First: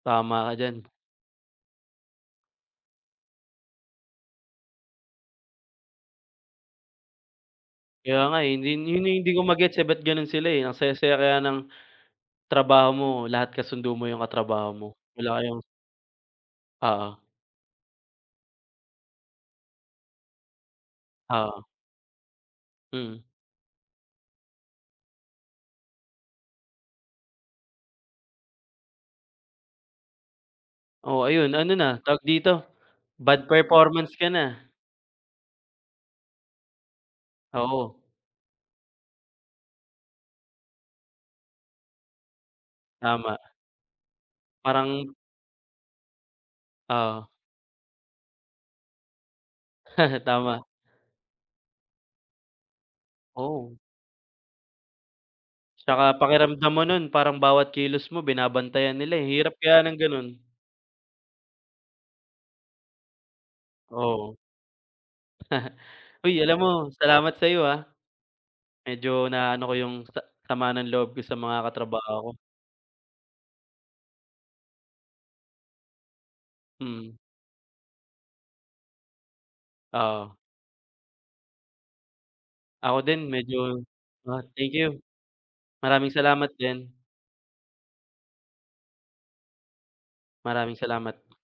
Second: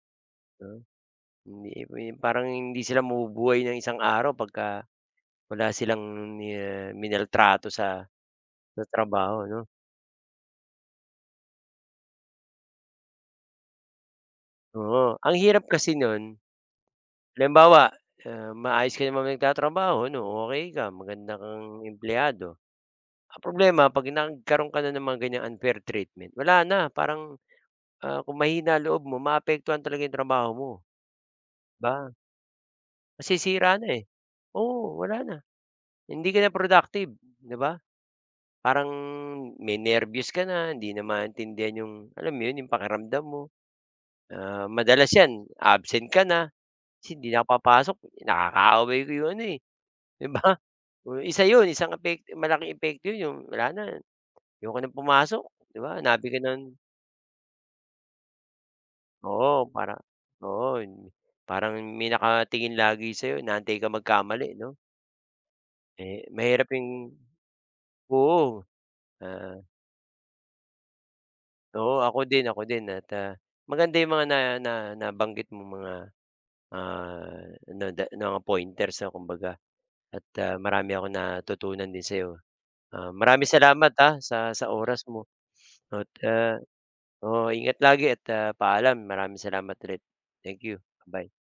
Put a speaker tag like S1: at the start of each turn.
S1: Tama ka
S2: Ha,
S1: diyan.
S2: hindi, eh, parang hindi sila mabubuhay ng isang araw pagka wala silang mina minaltrato sa,
S1: Kaya nga, eh, yun din yung hindi ko
S2: trabaho 'no.
S1: magets, eh, ba't ganon sila, eh, ang saya-saya kaya ng, trabaho mo, lahat kasundo mo yung katrabaho mo,
S2: Oo. Ang
S1: wala kayong
S2: hirap kasi no'n,
S1: Oo.
S2: halimbawa, ah, maayos ka naman nagtatrabaho ano, okey ka, maganda
S1: Oo.
S2: kang empleyado,
S1: Mm.
S2: ang problema 'pag nagkaroon ka na ng mga ganyang unfair treatment wala na parang, ah, kung mahina ang loob mo, maaapektuhan talaga 'yong trabaho mo,
S1: Oo, ayun, ano
S2: 'di
S1: na,
S2: ba?
S1: tawag dito, bad
S2: Masisira na, eh,
S1: performance ka na.
S2: oo, wala na hindi ka na productive, 'di ba?
S1: Oo.
S2: Parang may nerbyos ka na, hindi na maintindihan yung, alam mo yun, yung pakiramdam mo.
S1: Tama.
S2: Ah, madalas
S1: Parang
S2: 'yan absent ka na, kasi
S1: Oo.
S2: hindi na ako papasok, "Nakaaway ko 'yong ano, eh." 'Di ba?
S1: Tama.
S2: Oh, 1 'yon, isang epekto malaking epekto 'yon 'yong, "Wala
S1: Oo.
S2: na, ayoko nang pumasok." 'Di ba?
S1: 'Tsaka
S2: Nabi ka
S1: pakiramdam
S2: ng
S1: mo no'n parang bawat kilos mo binabantayan nila, eh. Hirap
S2: Oo.
S1: kaya ng
S2: Parang,
S1: gano'n.
S2: oo, yung parang may nakatingin lagi sa'yo, inaantay ka
S1: Oo.
S2: magkamali 'no? Eh,
S1: Uy, alam mo,
S2: mahirap yung
S1: salamat sayo, ah.
S2: oo,
S1: Medyo na
S2: ah.
S1: ano ko yung sa sama ng loob ko sa mga
S2: Oo,
S1: katrabaho
S2: ako
S1: ko.
S2: din, ako din. At, ah, maganda 'yong mga na na nabanggit mong mga,
S1: Mm.
S2: ah, nada mga pointers, ah, kumbaga at,
S1: Oo.
S2: ah, marami akong natutunan din sa'yo.
S1: Ako
S2: Ah,
S1: din,
S2: maraming
S1: medyo
S2: salamat, ah,
S1: ah,
S2: sa sa
S1: thank you.
S2: oras mo. At,
S1: Maraming salamat
S2: ah,
S1: diyan.
S2: oo, ingat lagi at, ah, paalam. Maraming salamat ulit. Thank
S1: Maraming
S2: you.
S1: salamat.
S2: Bye.